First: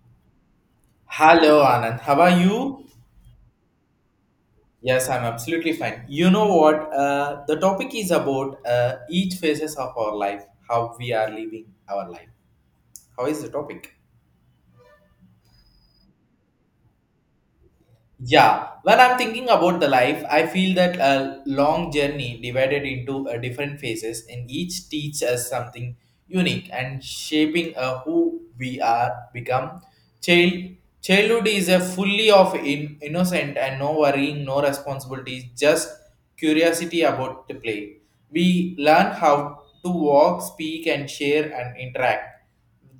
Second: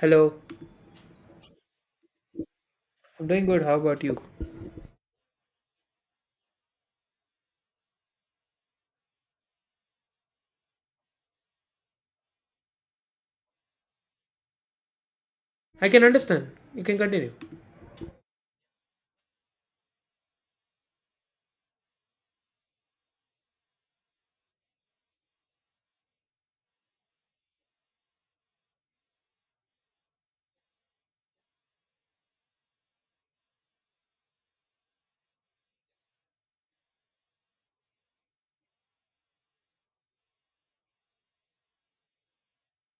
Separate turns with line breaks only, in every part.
Hello,
Hello, Anand. How are you?
I'm doing good. How about you?
Yes, I'm absolutely fine. You know what? The topic is about each phases of our life, how we are living our life. How is the topic?
I can understand. You can continue.
Yeah, when I'm thinking about the life, I feel that a long journey divided into different phases, and each teach us something unique and shaping who we are become. Child, childhood is a fully of innocent and no worrying, no responsibilities, just curiosity about the play. We learn how to walk, speak, and share and interact.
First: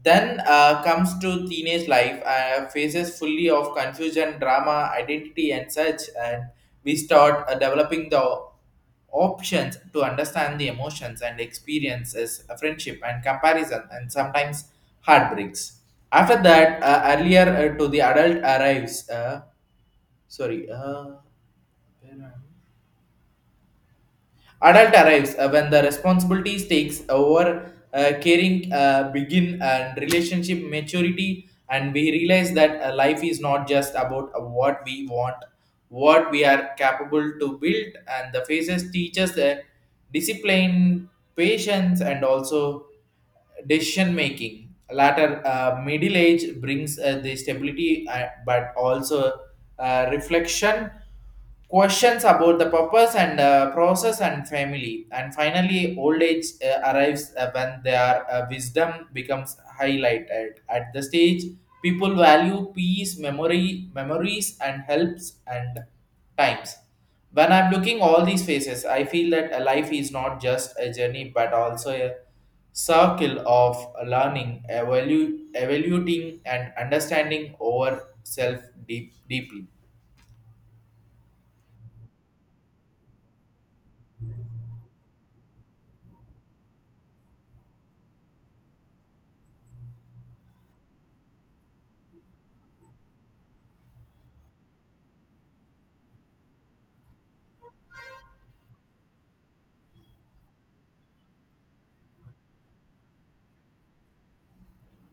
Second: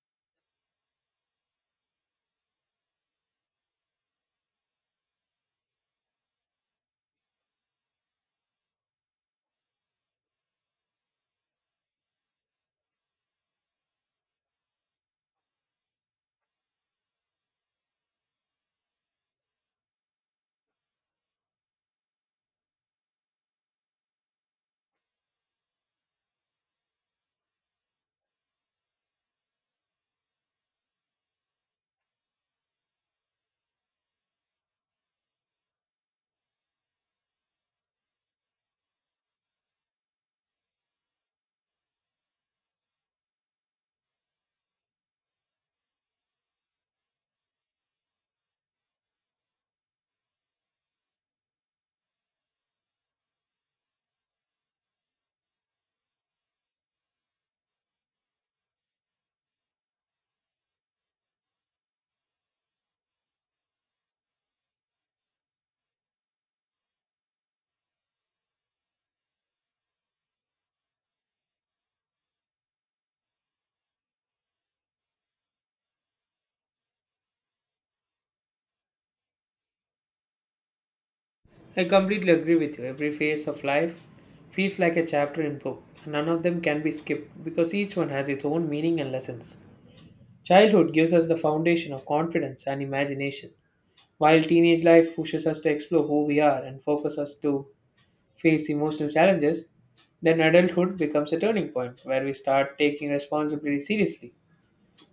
Then comes to teenage life, phases fully of confusion, drama, identity, and such, and we start developing the options to understand the emotions and experiences, friendship and comparison, and sometimes heartbreaks. After that, earlier to the adult arrives. Sorry, where am I? Adult arrives when the responsibilities takes over, caring begin and relationship maturity, and we realize that life is not just about what we want, what we are capable to build, and the phases teach us the discipline, patience, and also decision making. Latter middle age brings the stability, but also reflection questions about the purpose and process and family, and finally old age arrives when their wisdom becomes highlighted at the stage. People value peace, memory memories and helps and times. When I'm looking all these faces, I feel that a life is not just a journey but also a circle of learning, evaluating and understanding over self deep, deeply
I completely agree with you. Every phase of life feels like a chapter in book, and none of them can be skipped because each one has its own meaning and lessons. Childhood gives us the foundation of confidence and imagination, while teenage life pushes us to explore who we are and focus us to face emotional challenges. Then adulthood becomes a turning point where we start taking responsibility seriously.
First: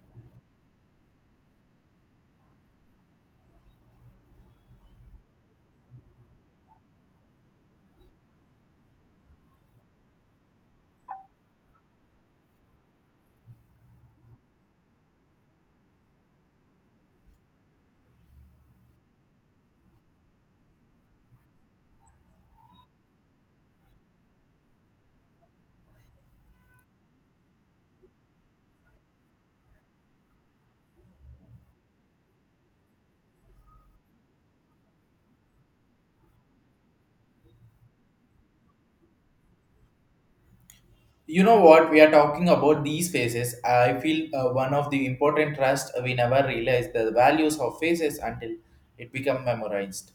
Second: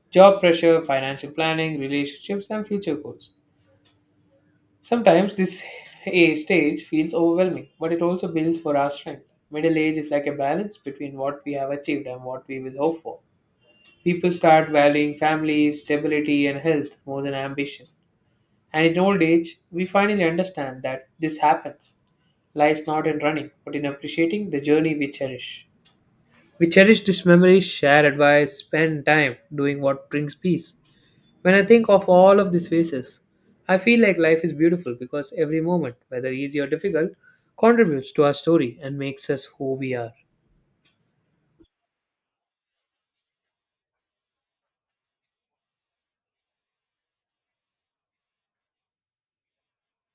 Job pressure, financial planning, relationships, and future goals. Sometimes this a stage feels overwhelming, but it also builds for our strength. Middle age is like a balance between what we have achieved and what we will hope for. People start valuing family, stability, and health more than ambition. And in old age, we finally understand that this happens. Lies not in running, but in appreciating the journey we cherish. We cherish these memories, share advice, spend time doing what brings peace. When I think of all of these phases, I feel like life is beautiful because every moment, whether easy or difficult, contributes to our story and makes us who we are.
You know what? We are talking about these phases. I feel one of the important trust, we never realize the values of phases until it become memorized.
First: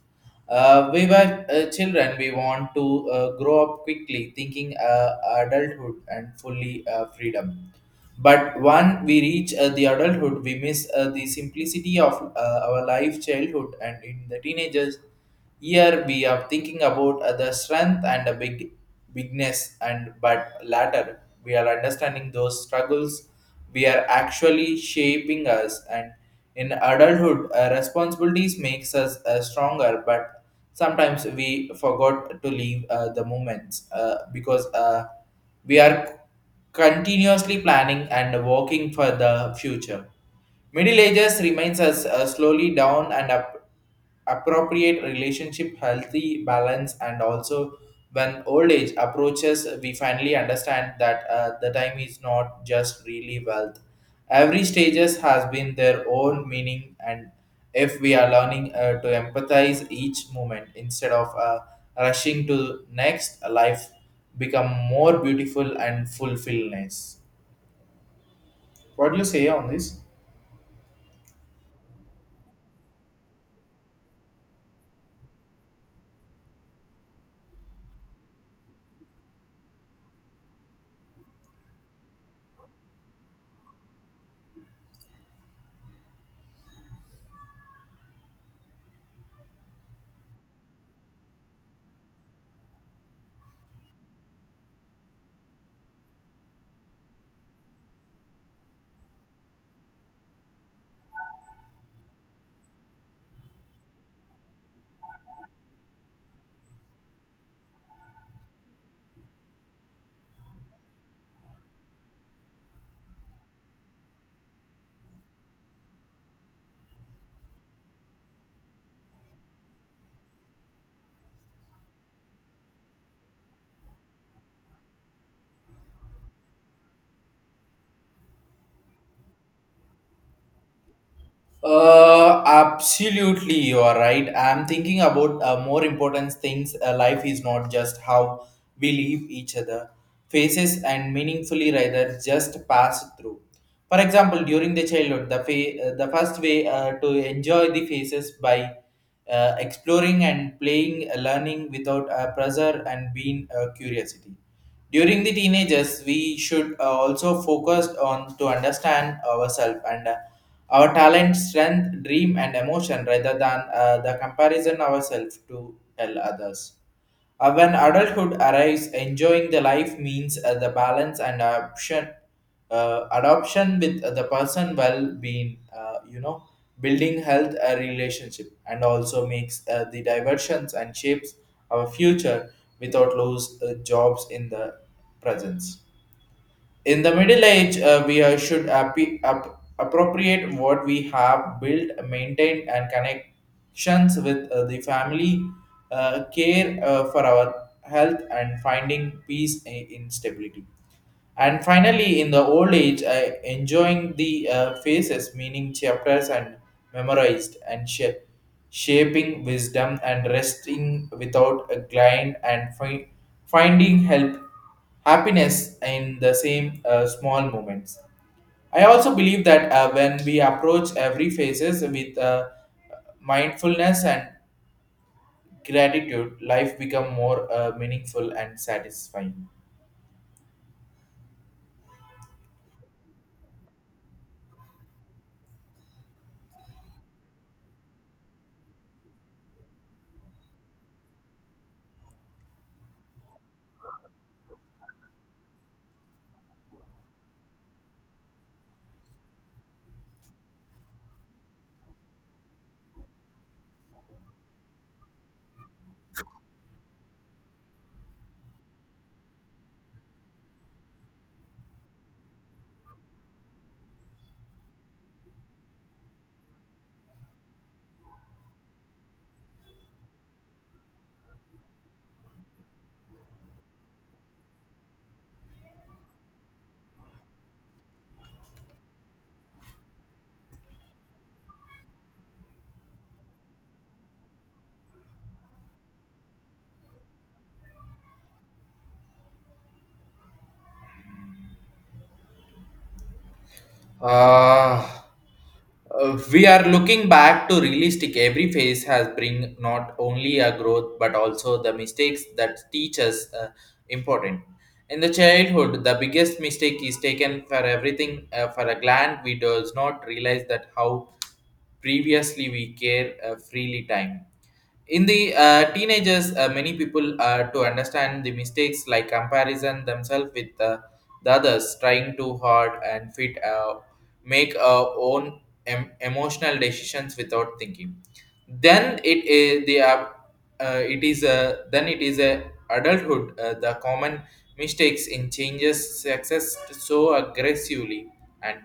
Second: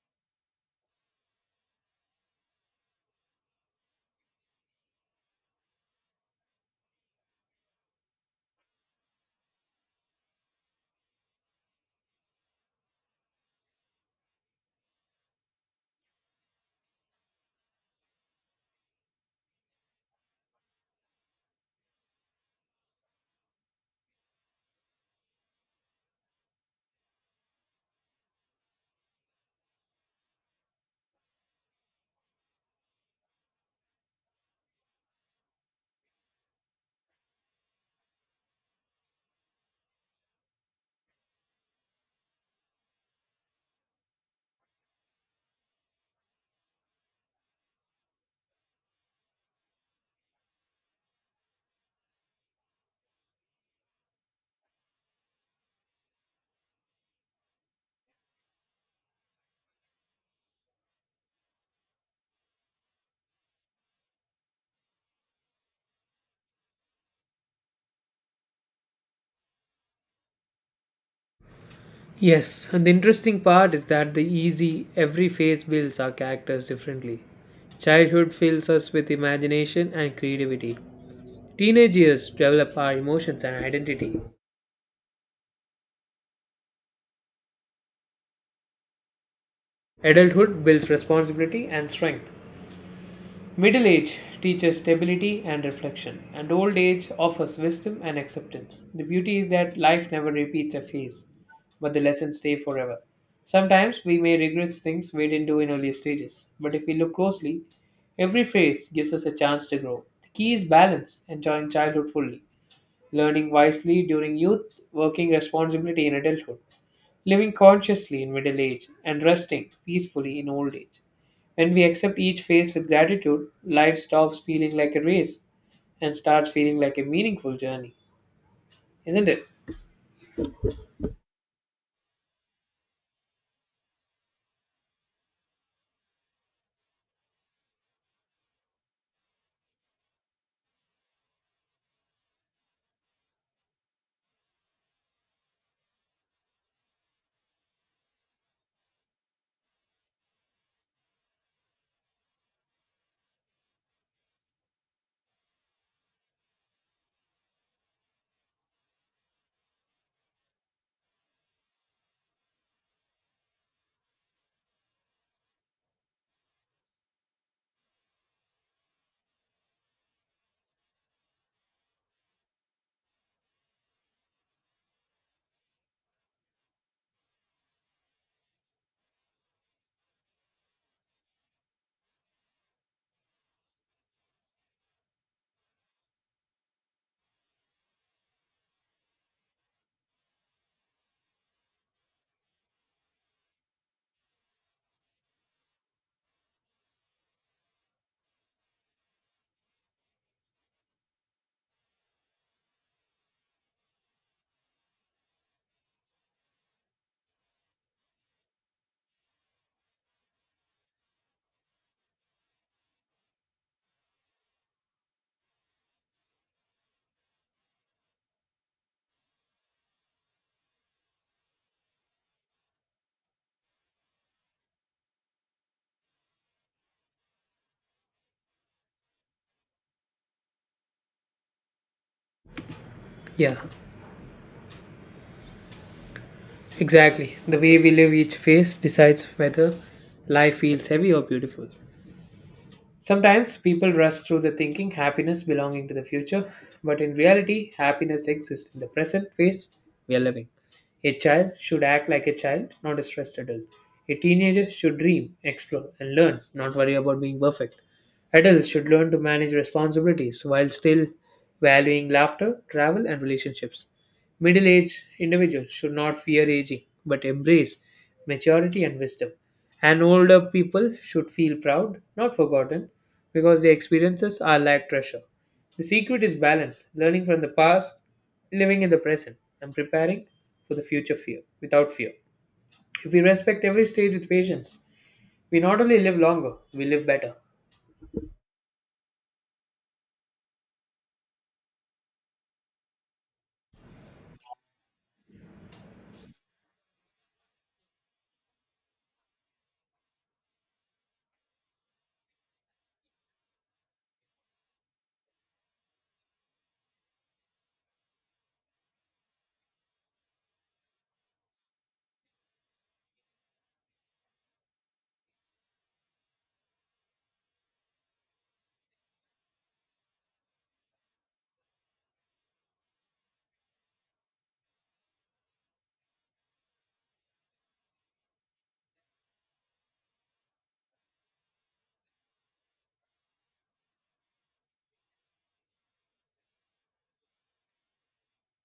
We were children. We want to grow up quickly thinking adulthood and fully freedom. But when we reach the adulthood, we miss the simplicity of our life childhood. And in the teenagers, here we are thinking about the strength and the bigness. And but latter we are understanding those struggles we are actually shaping us. And in adulthood, responsibilities makes us stronger, but sometimes we forgot to leave the moments, because we are continuously planning and working for the future. Middle Ages remains us slowly down and up, appropriate relationship, healthy balance, and also when old age approaches, we finally understand that the time is not just really wealth. Every stages has been their own meaning, and if we are learning to empathize each moment instead of rushing to next life, become more beautiful and fulfillness. What do you say on this?
Yes, and the interesting part is that the easy, every phase builds our characters differently. Childhood fills us with imagination and creativity. Teenage years develop our emotions and identity. Adulthood builds responsibility and strength. Middle age teaches stability and reflection, and old age offers wisdom and acceptance. The beauty is that life never repeats a phase, but the lessons stay forever. Sometimes we may regret things we didn't do in earlier stages, but if we look closely, every phase gives us a chance to grow. The key is balance, enjoying childhood fully, learning wisely during youth, working responsibility in adulthood living consciously in middle age and resting peacefully in old age. When we accept each phase with gratitude, life stops feeling like a race and starts feeling like a meaningful journey, isn't it?
Absolutely, you are right. I'm thinking about more important things. Life is not just how we leave each other faces and meaningfully rather just pass through. For example, during the childhood, the the first way to enjoy the faces by exploring and playing, learning without pressure and being curiosity. During the teenagers, we should also focus on to understand ourselves and our talent, strength, dream, and emotion rather than the comparison ourselves to tell others. When adulthood arrives, enjoying the life means the balance and adoption with the person well-being, building health a relationship, and also makes the diversions and shapes our future without lose jobs in the presence. In the Middle Age, we should appropriate what we have built, maintained, and connections with the family, care for our health, and finding in stability. And finally, in the old age, I enjoying the phases, meaning chapters and memorized and shaping wisdom and resting without a grind and finding help, happiness in the same small moments. I also believe that when we approach every phases with mindfulness and gratitude, life become more meaningful and satisfying.
Yeah, exactly. The way we live each phase decides whether life feels heavy or beautiful. Sometimes people rush through the thinking happiness belonging to the future, but in reality, happiness exists in the present phase we are living. A child should act like a child, not a stressed adult. A teenager should dream, explore, and learn, not worry about being perfect. Adults should learn to manage responsibilities while still valuing laughter, travel, and relationships. Middle aged individuals should not fear aging, but embrace maturity and wisdom. And older people should feel proud, not forgotten, because their experiences are like treasure. The secret is balance, learning from the past, living in the present, and preparing for the future fear without fear. If we respect every stage with patience, we not only live longer, we live better.
Uh, we are looking back to realistic. Every phase has bring not only a growth but also the mistakes that teach us important. In the childhood, the biggest mistake is taken for everything for a gland. We does not realize that how previously we care freely time. In the teenagers, many people to understand the mistakes like comparison themselves with the others, trying too hard and fit make own emotional decisions without thinking. Then it is the it is a then it is a adulthood. The common mistakes in changes success so aggressively and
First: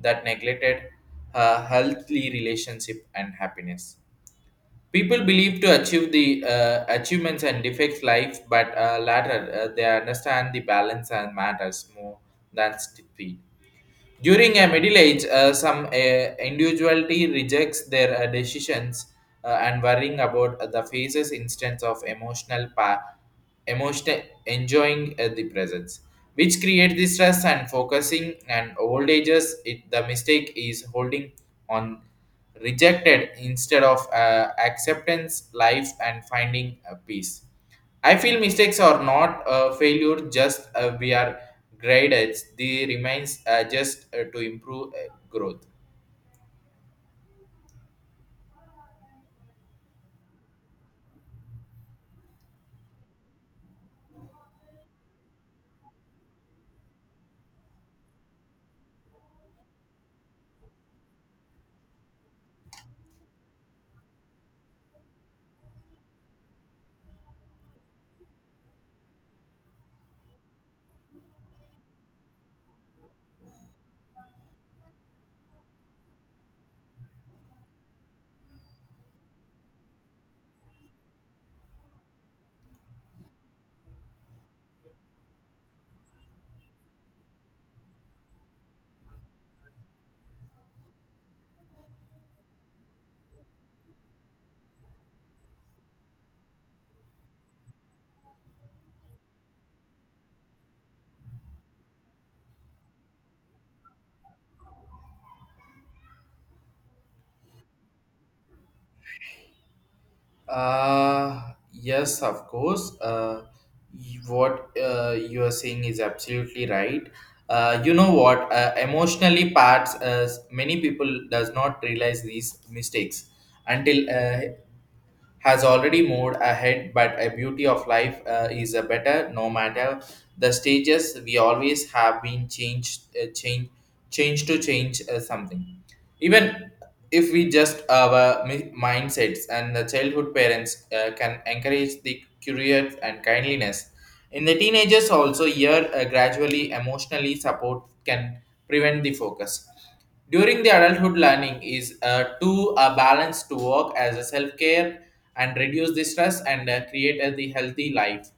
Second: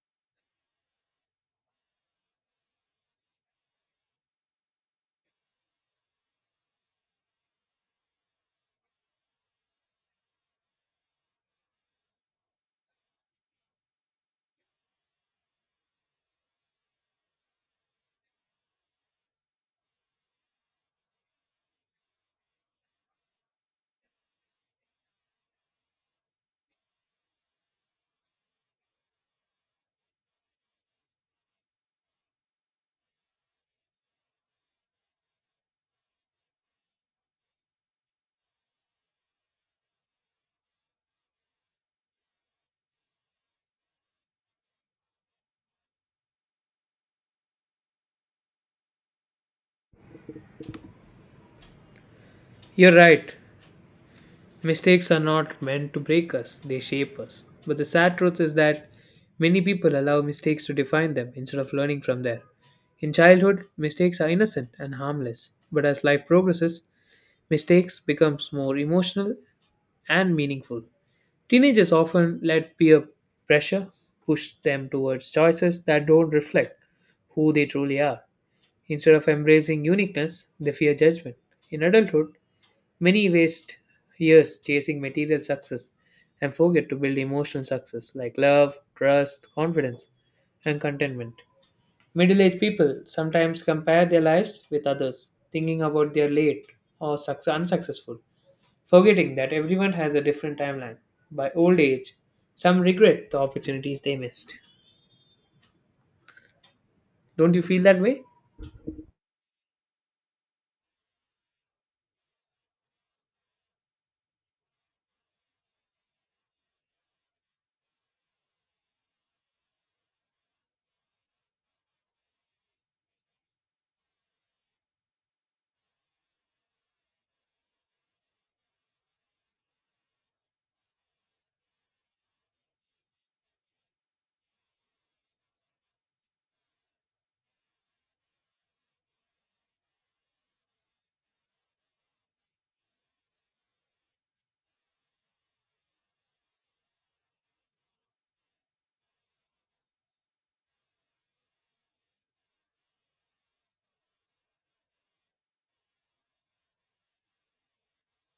that neglected healthy relationship and happiness. People believe to achieve the achievements and defects life, but latter they understand the balance and matters more than speed. During a middle age, some individuality rejects their decisions and worrying about the phases instance of emotional enjoying the presence, which create the stress and focusing and old ages. It, the mistake is holding on rejected instead of acceptance, life, and finding peace. I feel mistakes are not a failure, just we are graded. They remains just to improve growth.
You're right. Mistakes are not meant to break us, they shape us. But the sad truth is that many people allow mistakes to define them instead of learning from there. In childhood, mistakes are innocent and harmless, but as life progresses, mistakes becomes more emotional and meaningful. Teenagers often let peer pressure push them towards choices that don't reflect who they truly are. Instead of embracing uniqueness, they fear judgment. In adulthood, many waste years chasing material success and forget to build emotional success like love, trust, confidence, and contentment. Middle aged people sometimes compare their lives with others, thinking about their late or unsuccessful, forgetting that everyone has a different timeline. By old age, some regret the opportunities they missed. Don't you feel that way?
Yes, of course. What you are saying is absolutely right. You know what? Emotionally, parts many people does not realize these mistakes until has already moved ahead, but a beauty of life is a better no matter the stages. We always have been changed, change, change to change something, even if we just our mindsets. And the childhood parents can encourage the curious and kindliness. In the teenagers also, here gradually emotionally support can prevent the focus. During the adulthood, learning is to a balance to work as a self-care and reduce the stress and create a the healthy life.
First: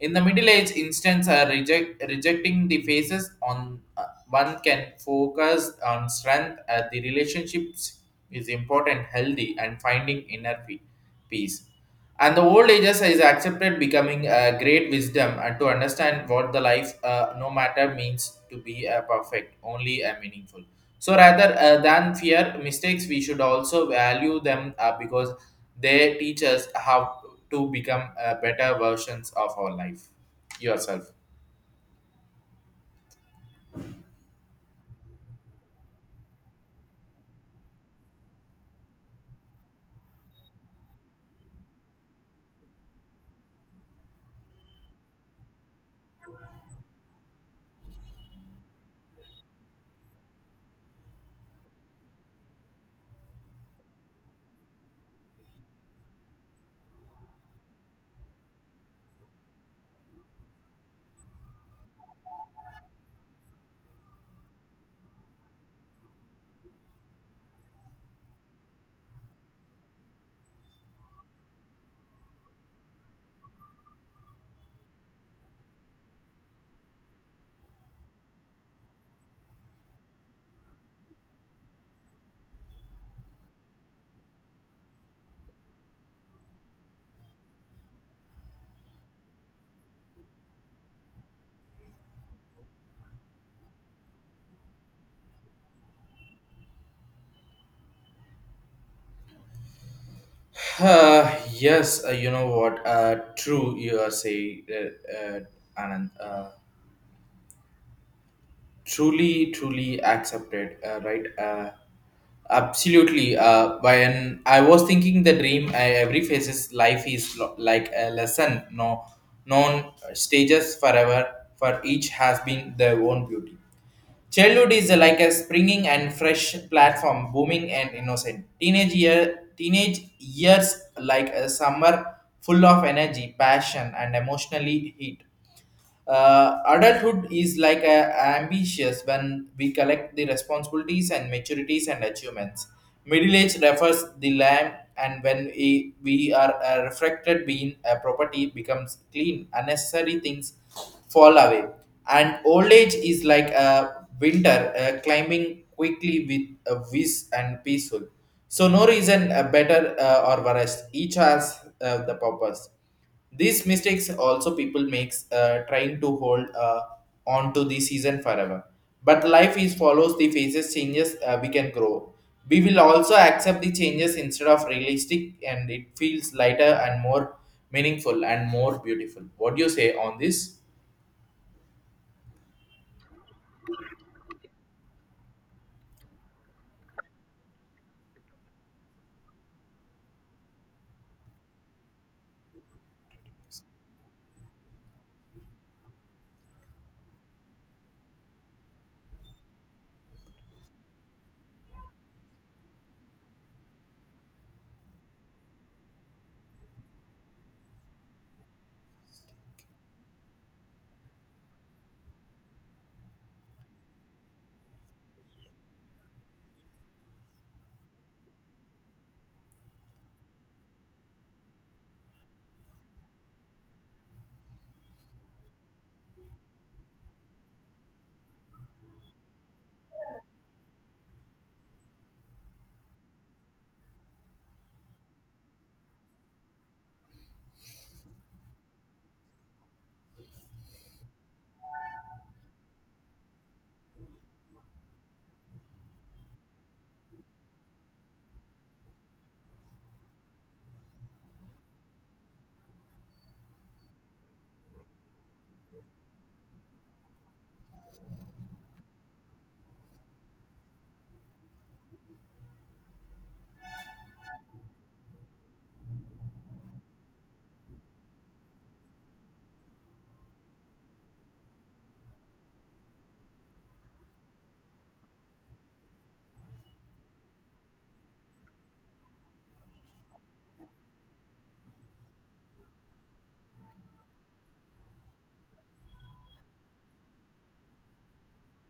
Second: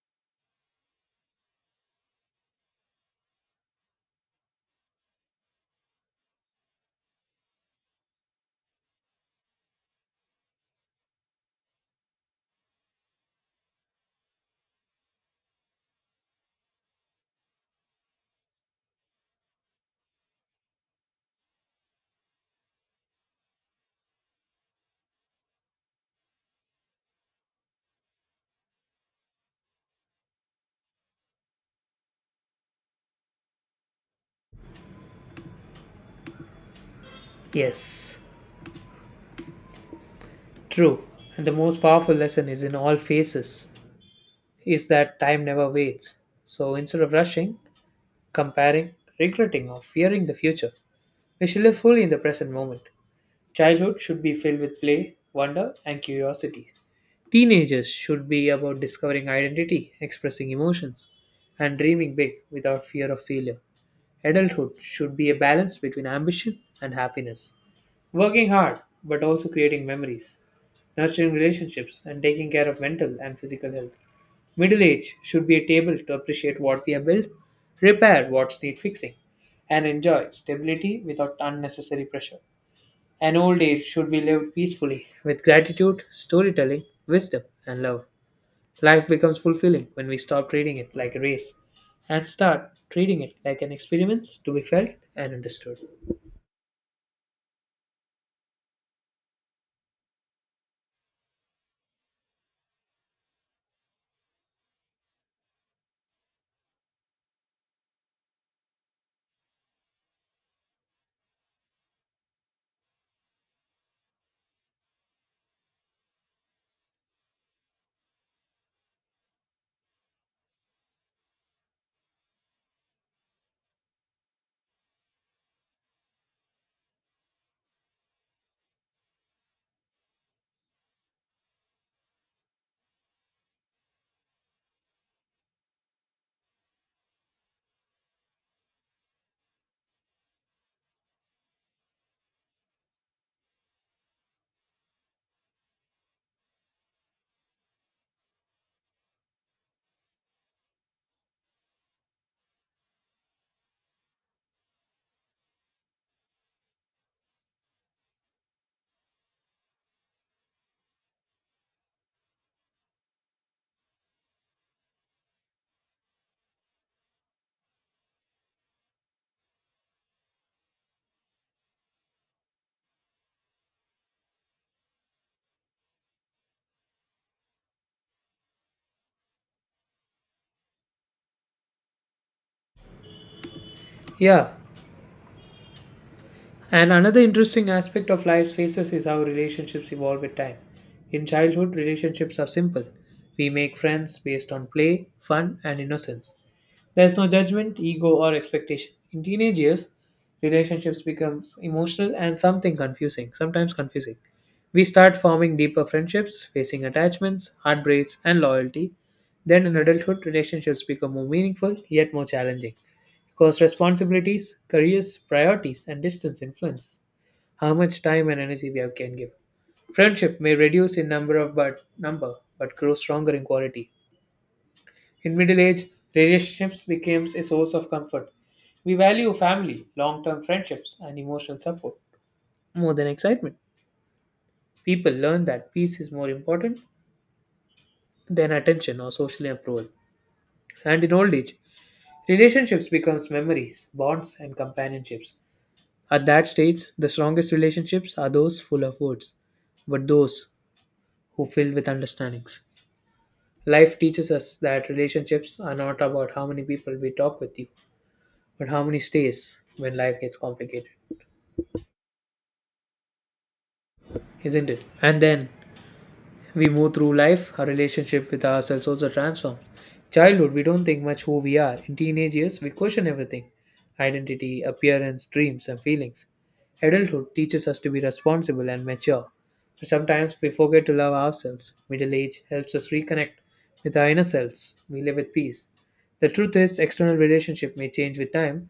In the Middle Age instance, rejecting the faces on one can focus on strength. The relationships is important, healthy, and finding peace. And the old ages is accepted becoming a great wisdom and to understand what the life no matter means to be perfect, only a meaningful. So rather than fear mistakes, we should also value them because they teach us how to become better versions of our life. Yourself.
Yes, true. And the most powerful lesson is in all phases is that time never waits. So instead of rushing, comparing, regretting, or fearing the future. We should live fully in the present moment. Childhood should be filled with play, wonder, and curiosity. Teenagers should be about discovering identity, expressing emotions, and dreaming big without fear of failure. Adulthood should be a balance between ambition and happiness. Working hard, but also creating memories, nurturing relationships, and taking care of mental and physical health. Middle age should be able to appreciate what we have built, repair what's need fixing, and enjoy stability without unnecessary pressure. An old age should be lived peacefully with gratitude, storytelling, wisdom, and love. Life becomes fulfilling when we stop treating it like a race and start treating it like an experience to be felt and understood.
Yes, you know what? True, you are saying, Anand. Truly accepted, right? Absolutely. When I was thinking the dream, I, every phase's life is like a lesson. No, known stages forever. For each has been their own beauty. Childhood is like a springing and fresh platform, booming and innocent. Teenage years like a summer full of energy, passion, and emotionally heat. Adulthood is like a, ambitious when we collect the responsibilities and maturities and achievements. Middle age refers the land, and when we are a reflected being a property becomes clean, unnecessary things fall away. And old age is like a winter climbing quickly with a whiz and peaceful. So no reason better or worse. Each has the purpose. These mistakes also people makes trying to hold on to the season forever. But life is follows the phases, changes we can grow. We will also accept the changes instead of realistic, and it feels lighter and more meaningful and more beautiful. What do you say on this?
Yeah, and another interesting aspect of life's phases is how relationships evolve with time. In childhood, relationships are simple. We make friends based on play, fun, and innocence. There's no judgment, ego, or expectation. In teenage years, relationships become emotional and something confusing, sometimes confusing. We start forming deeper friendships, facing attachments, heartbreaks, and loyalty. Then in adulthood, relationships become more meaningful yet more challenging because responsibilities, careers, priorities, and distance influence how much time and energy we have can give. Friendship may reduce in number of but number, but grow stronger in quality. In middle age, relationships becomes a source of comfort. We value family, long-term friendships, and emotional support more than excitement. People learn that peace is more important than attention or social approval. And in old age, relationships becomes memories, bonds, and companionships. At that stage, the strongest relationships are those full of words, but those who fill with understandings. Life teaches us that relationships are not about how many people we talk with you, but how many stays when life gets complicated, isn't it? And then we move through life, our relationship with ourselves also transforms. Childhood, we don't think much who we are. In teenage years, we question everything identity, appearance, dreams, and feelings. Adulthood teaches us to be responsible and mature. But sometimes we forget to love ourselves. Middle age helps us reconnect with our inner selves. We live with peace. The truth is, external relationship may change with time,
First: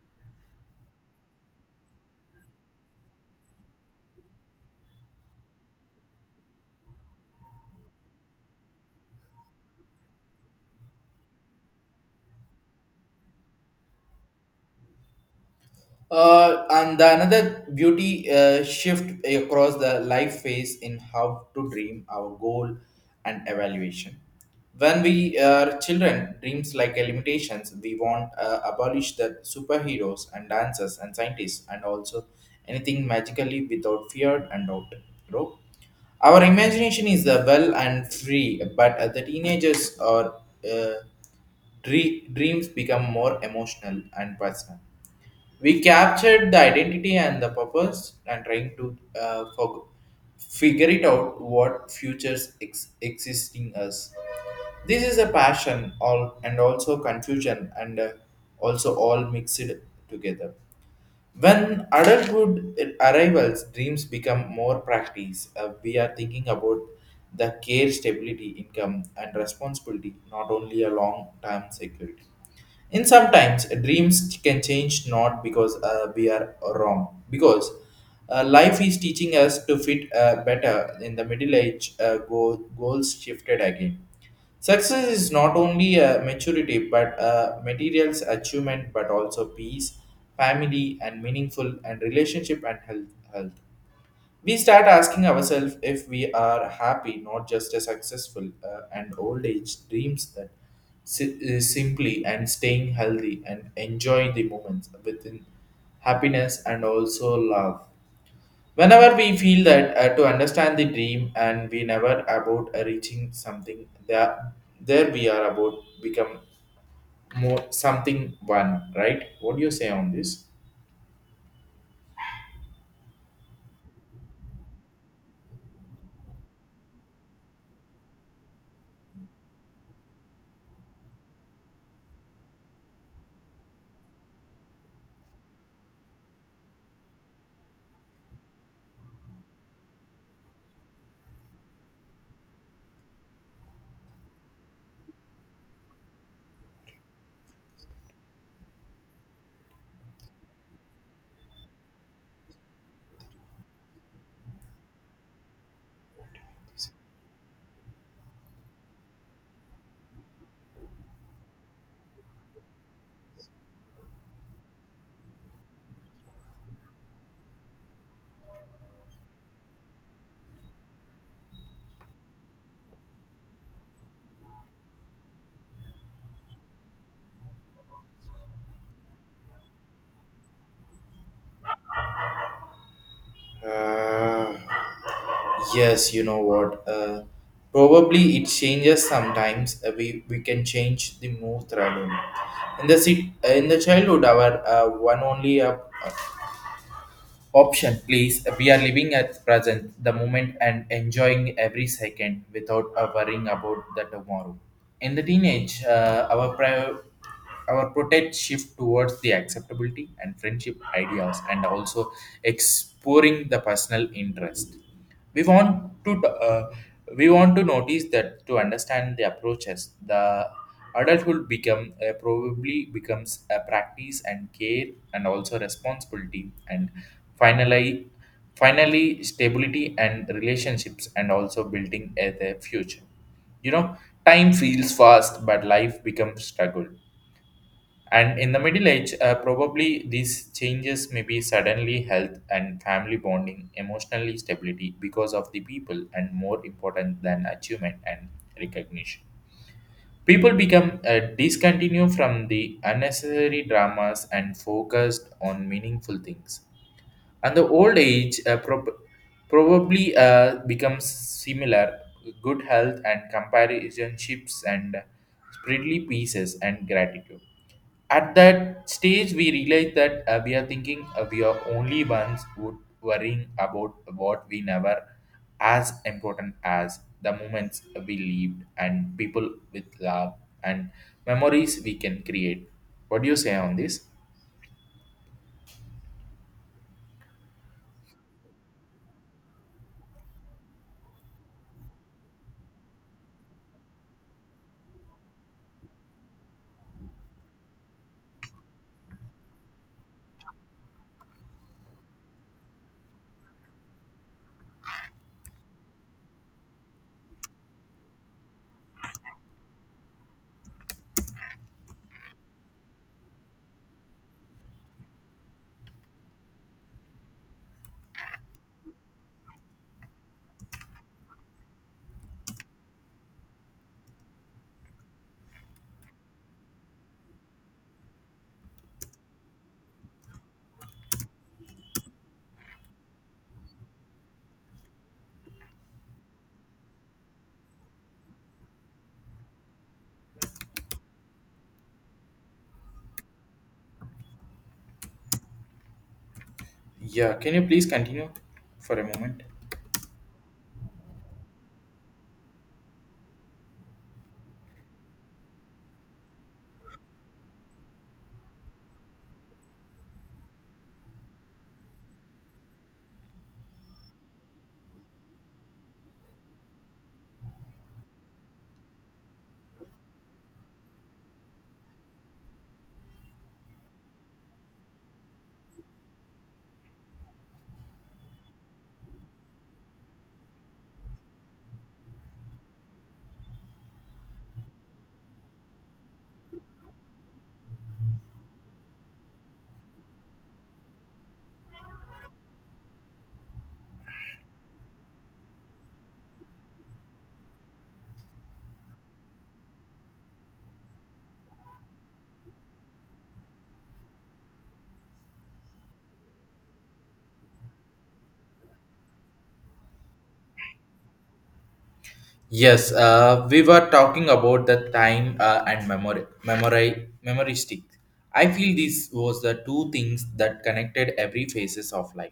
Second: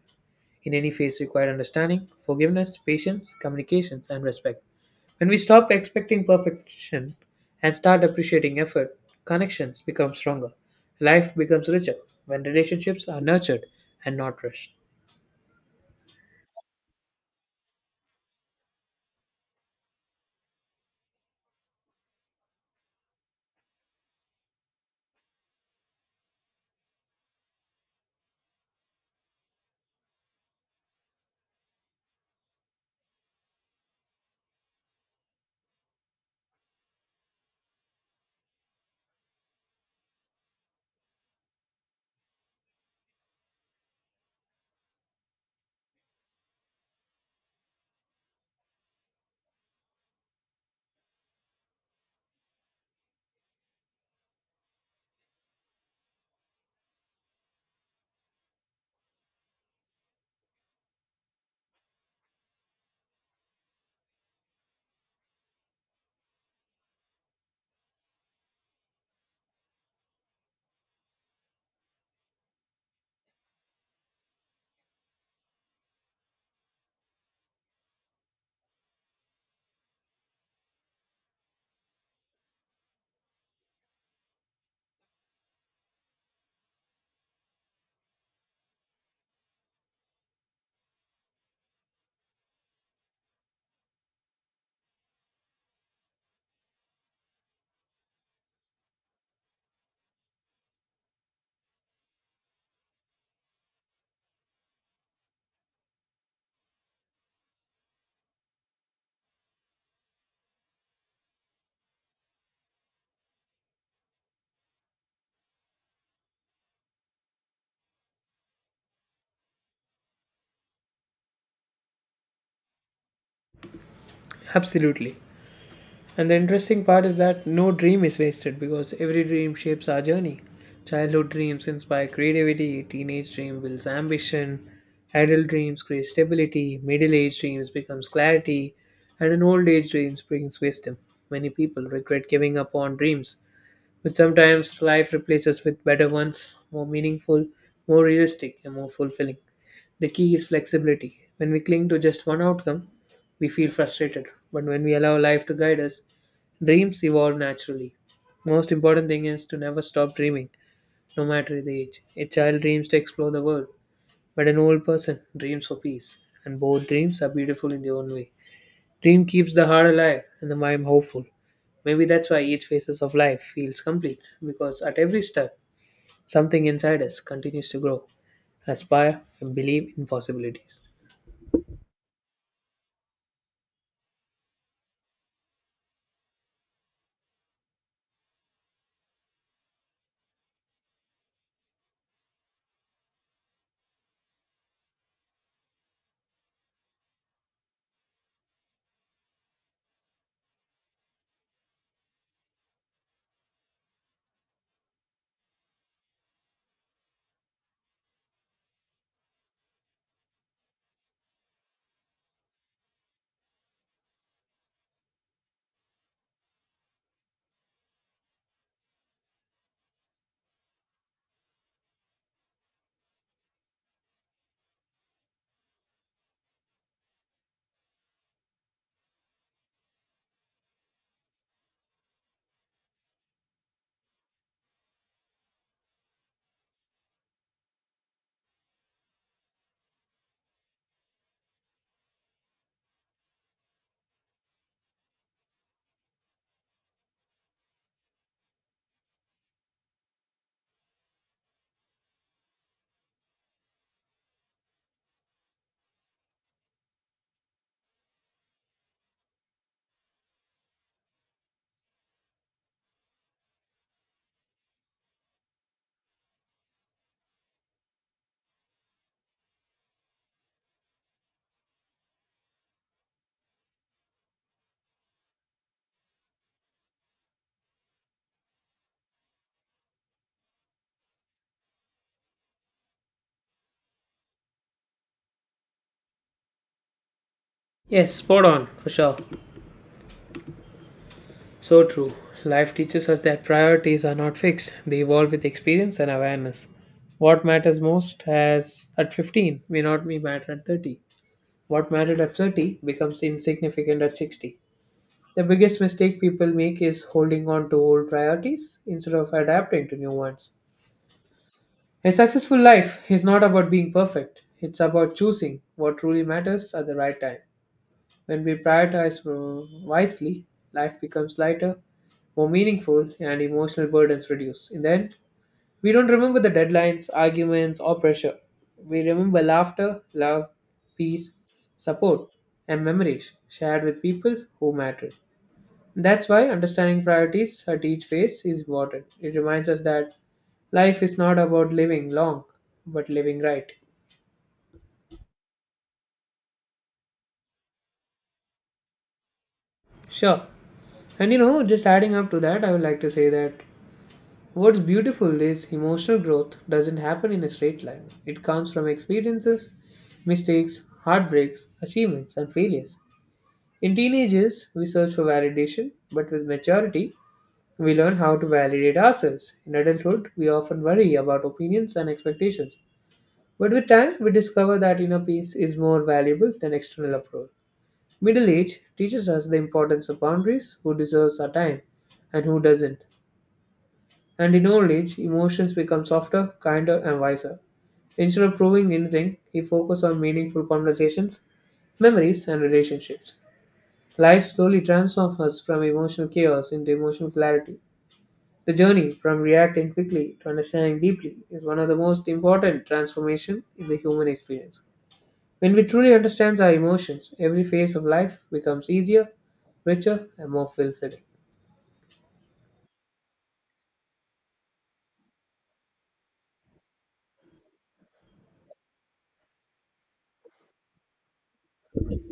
in any phase required understanding, forgiveness, patience, communications, and respect. When we stop expecting perfection and start appreciating effort, connections become stronger. Life becomes richer when relationships are nurtured and not rushed.
And the another beauty shift across the life phase in how to dream our goal and evaluation. When we are children, dreams like limitations, we want abolish the superheroes and dancers and scientists and also anything magically without fear and doubt. Bro. Our imagination is well and free, but the teenagers are uh, dreams become more emotional and personal. We captured the identity and the purpose and trying to figure it out what futures existing us. This is a passion all and also confusion and also all mixed together. When adulthood arrivals, dreams become more practice. We are thinking about the care, stability, income, and responsibility, not only a long-term security. In sometimes dreams can change not because we are wrong, because life is teaching us to fit better. In the middle age, goals shifted again. Success is not only a maturity but a materials achievement but also peace, family and meaningful and relationship and health. We start asking ourselves if we are happy, not just a successful, and old age dreams that simply and staying healthy and enjoy the moments within happiness and also love. Whenever we feel that to understand the dream and we never about reaching something, there we are about become more something one, right? What do you say on this?
Absolutely. And the interesting part is that no dream is wasted because every dream shapes our journey. Childhood dreams inspire creativity, teenage dream builds ambition, adult dreams create stability, middle age dreams becomes clarity, and an old age dreams brings wisdom. Many people regret giving up on dreams, but sometimes life replaces with better ones, more meaningful, more realistic, and more fulfilling. The key is flexibility. When we cling to just one outcome, we feel frustrated. But when we allow life to guide us, dreams evolve naturally. Most important thing is to never stop dreaming, no matter the age. A child dreams to explore the world, but an old person dreams for peace. And both dreams are beautiful in their own way. Dream keeps the heart alive and the mind hopeful. Maybe that's why each phases of life feels complete, because at every step, something inside us continues to grow, aspire, and believe in possibilities.
Uh, yes, you know what? Probably it changes sometimes. Uh, we can change the mood rather. In the childhood, our one only option, please. We are living at present, the moment, and enjoying every second without worrying about the tomorrow. In the teenage, our protect shift towards the acceptability and friendship ideas, and also exploring the personal interest. We want to uh, we want to notice that to understand the approaches, the adulthood become probably becomes a practice and care and also responsibility and finally finally stability and relationships and also building a the future. You know, time feels fast, but life becomes struggle. And in the middle age, probably these changes may be suddenly health and family bonding, emotionally stability because of the people, and more important than achievement and recognition. People become discontinue from the unnecessary dramas and focused on meaningful things and the old age probably becomes similar good health and comparationships and spreadly pieces and gratitude. At that stage we realize that we are only ones who worrying about what we never as important as the moments we lived and people with love and memories we can create. What do you say on this?
Yes, spot on, for sure. So true. Life teaches us that priorities are not fixed, they evolve with experience and awareness. What matters most as at 15 may not be matter at 30. What mattered at 30 becomes insignificant at 60. The biggest mistake people make is holding on to old priorities instead of adapting to new ones. A successful life is not about being perfect, it's about choosing what truly matters at the right time. When we prioritize wisely, life becomes lighter, more meaningful, and emotional burdens reduce. In the end, we don't remember the deadlines, arguments, or pressure. We remember laughter, love, peace, support, and memories shared with people who matter. That's why understanding priorities at each phase is important. It reminds us that life is not about living long, but living right.
Yeah, can you please continue for a moment.
Sure. And you know, just adding up to that, I would like to say that what's beautiful is emotional growth doesn't happen in a straight line. It comes from experiences, mistakes, heartbreaks, achievements, and failures. In teenage years, we search for validation, but with maturity, we learn how to validate ourselves. In adulthood, we often worry about opinions and expectations. But with time, we discover that inner peace is more valuable than external approval. Middle age teaches us the importance of boundaries, who deserves our time and who doesn't. And in old age, emotions become softer, kinder, and wiser. Instead of proving anything, he focused on meaningful conversations, memories, and relationships. Life slowly transforms us from emotional chaos into emotional clarity. The journey from reacting quickly to understanding deeply is one of the most important transformations in the human experience. When we truly understand our emotions, every phase of life becomes easier, richer, and more fulfilling.
Yes, we were talking about the time and memory, memory stick. I feel this was the two things that connected every phases of life.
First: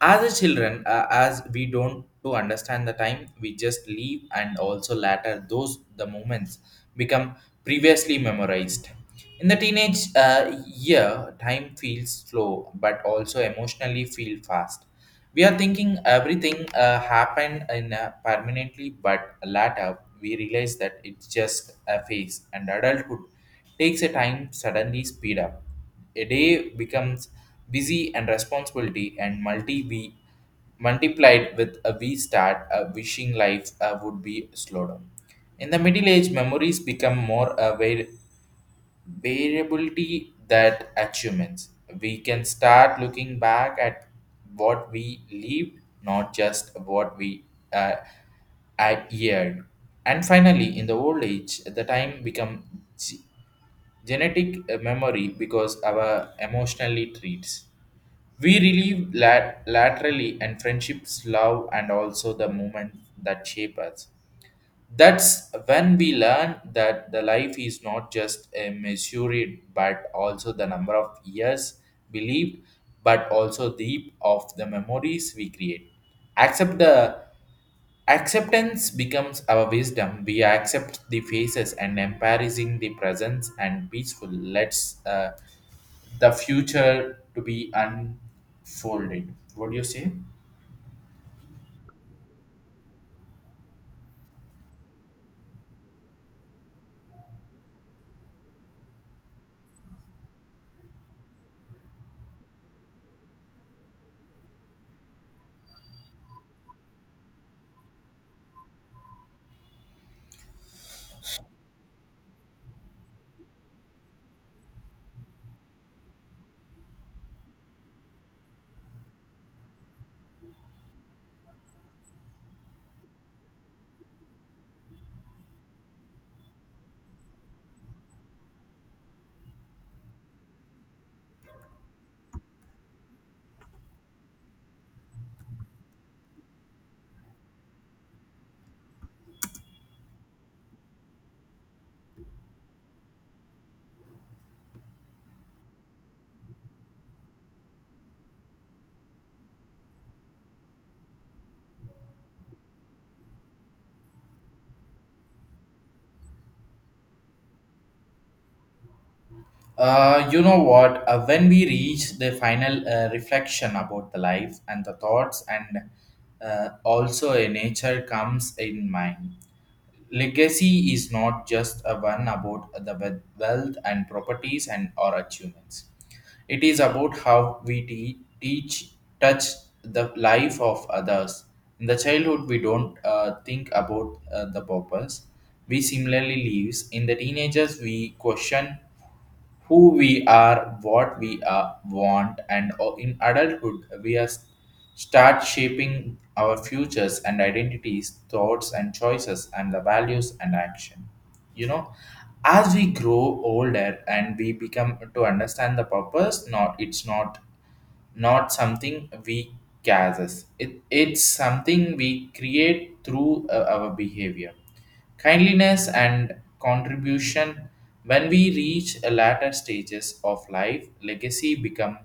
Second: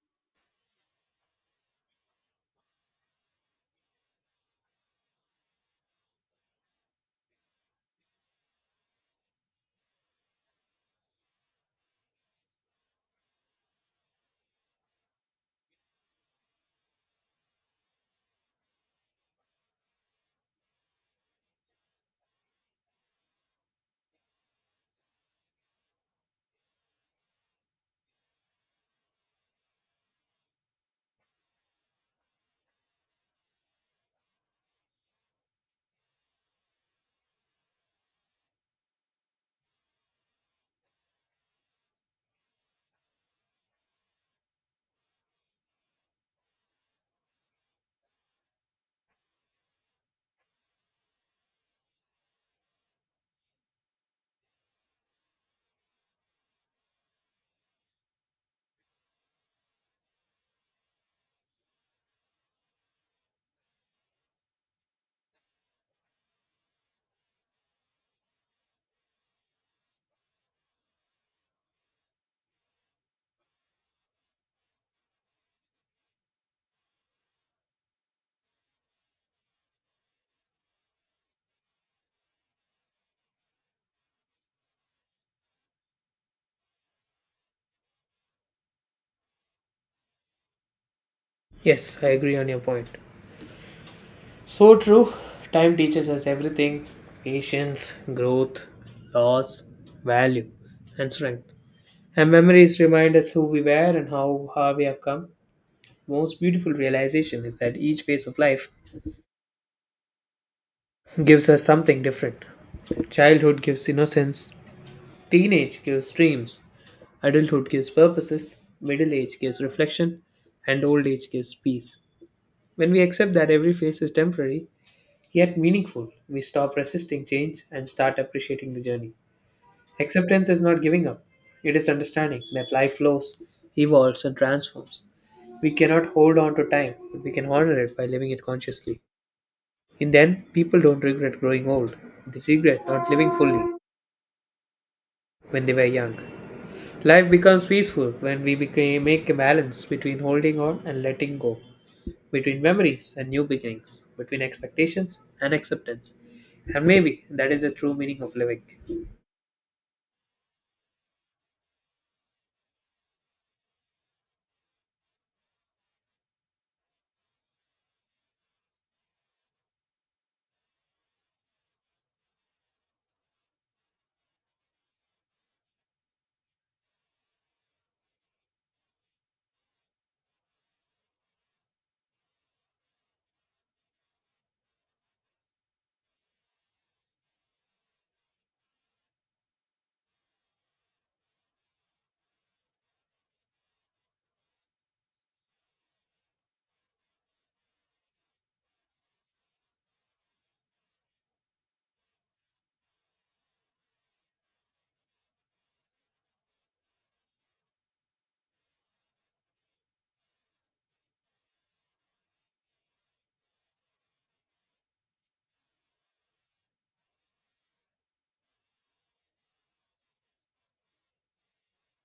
As a children, as we don't to understand the time, we just leave, and also later those the moments become previously memorized. In the teenage year, time feels slow, but also emotionally feel fast. We are thinking everything happened in a permanently, but later we realize that it's just a phase, and adulthood takes a time suddenly speed up. A day becomes busy and responsibility and multiplied with a we start a wishing life would be slowed down. In the middle age, memories become more aware variability that achievements. We can start looking back at what we lived, not just what we uh, adhered. And finally, in the old age, the time become g- genetic memory because our emotionally treats. We relive laterally and friendships, love, and also the moment that shape us. That's when we learn that the life is not just a measured but also the number of years believed, but also deep of the memories we create. Accept the Acceptance becomes our wisdom. We accept the faces and embracing the presence and peaceful. Let's the future to be unfolded. What do you say?
Yes, I agree on your point. So true. Time teaches us everything patience, growth, loss, value, and strength. And memories remind us who we were and how far we have come. Most beautiful realization is that each phase of life gives us something different. Childhood gives innocence, teenage gives dreams, adulthood gives purposes, middle age gives reflection, and old age gives peace. When we accept that every phase is temporary, yet meaningful, we stop resisting change and start appreciating the journey. Acceptance is not giving up, it is understanding that life flows, evolves, and transforms. We cannot hold on to time, but we can honor it by living it consciously. In the end, people don't regret growing old, they regret not living fully when they were young. Life becomes peaceful when we became, make a balance between holding on and letting go, between memories and new beginnings, between expectations and acceptance. And maybe that is the true meaning of living.
You know what? When we reach the final reflection about the life and the thoughts, and also a nature comes in mind. Legacy is not just a one about the wealth and properties and or achievements. It is about how we teach, touch the life of others. In the childhood, we don't think about the purpose. We similarly lives. In the teenagers, we question who we are, what we are, want, in adulthood, start shaping our futures and identities, thoughts and choices, and the values and action. You know, as we grow older and we become to understand the purpose, not something we causes. It's something we create through our behavior kindliness and contribution. When we reach a latter stages of life,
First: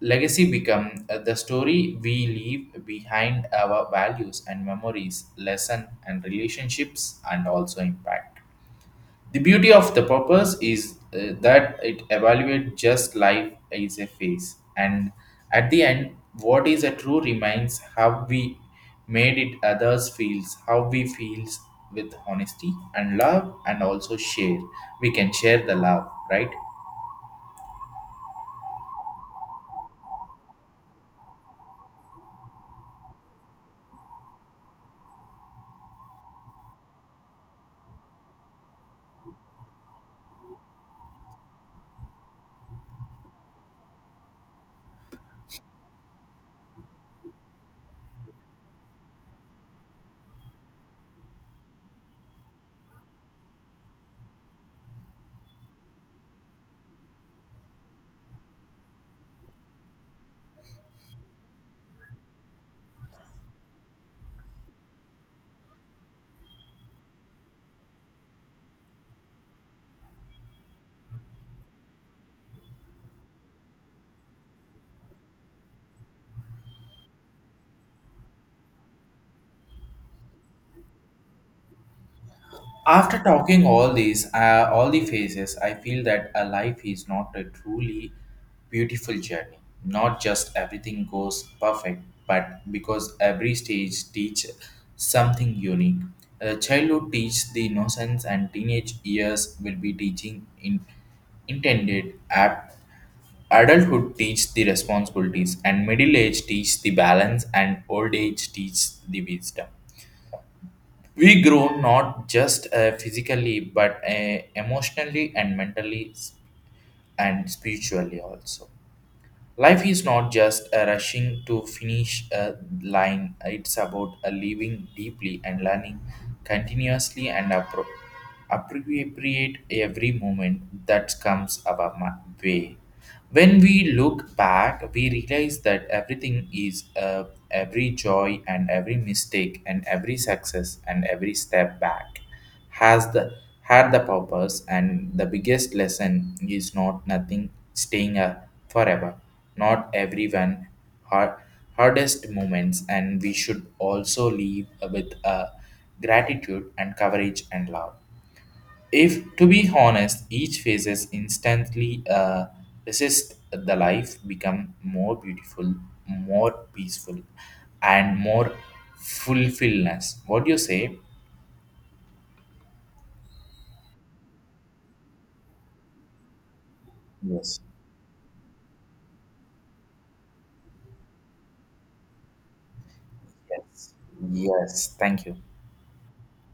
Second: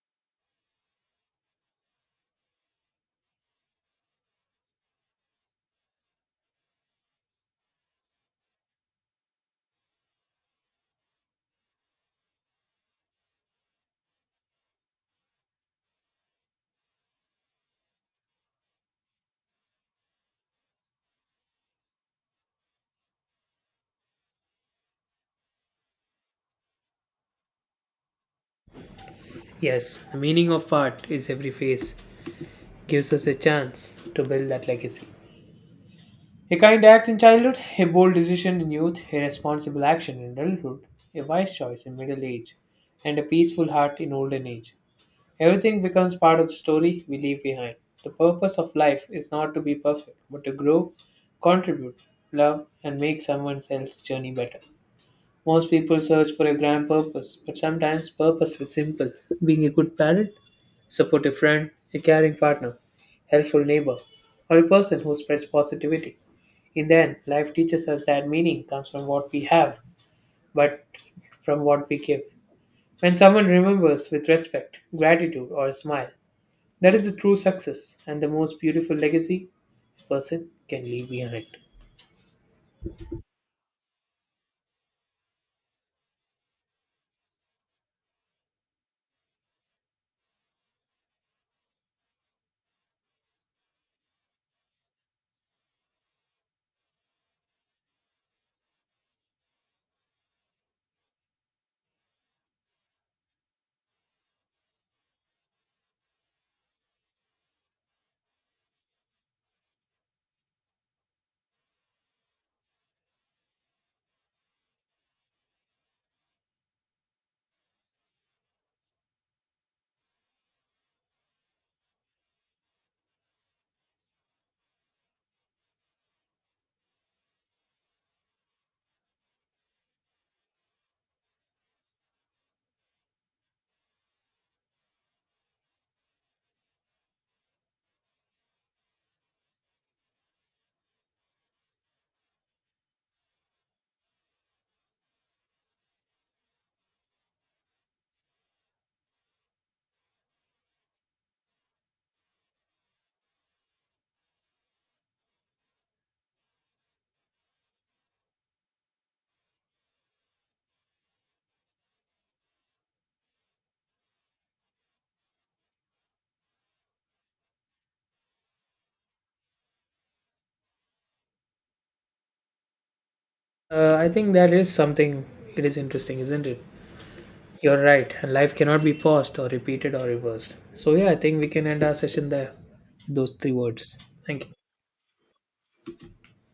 legacy become the story we leave behind our values and memories lesson and relationships and also impact. The beauty of the purpose is that it evaluates just life is a phase, and at the end, what is a true remains how we made it others feels, how we feels with honesty and love, and also share. We can share the love, right?
Yes, the meaning of part is every phase, gives us a chance to build that legacy. A kind act in childhood, a bold decision in youth, a responsible action in adulthood, a wise choice in middle age, and a peaceful heart in olden age. Everything becomes part of the story we leave behind. The purpose of life is not to be perfect, but to grow, contribute, love, and make someone else's journey better. Most people search for a grand purpose, but sometimes purpose is simple being a good parent, supportive friend, a caring partner, helpful neighbor, or a person who spreads positivity. In the end, life teaches us that meaning comes from what we have, but from what we give. When someone remembers with respect, gratitude, or a smile, that is the true success and the most beautiful legacy a person can leave behind.
After talking all these, all the phases, I feel that a life is not a truly beautiful journey. Not just everything goes perfect, but because every stage teach something unique. Childhood teach the innocence, and teenage years will be teaching in intended app. Adulthood teach the responsibilities and middle age teach the balance and old age teach the wisdom. We grow not just physically but emotionally and mentally and spiritually also. Life is not just a rushing to finish a line, it's about a living deeply and learning continuously and appropriate every moment that comes our way. When we look back, we realize that everything is every joy and every mistake and every success and every step back has the had the purpose. And the biggest lesson is not nothing staying forever, not everyone hard, hardest moments, and we should also leave with gratitude and courage and love. If to be honest, each phases instantly resist the life become more beautiful, more peaceful, and more fulfillness. What do you say?
I think that is something, it is interesting, isn't it?
Yes.
You're right. Life cannot be paused or repeated or reversed. So, yeah, I think we can end our session there. Those three
Yes.
words. Thank you.
Yes. Thank you.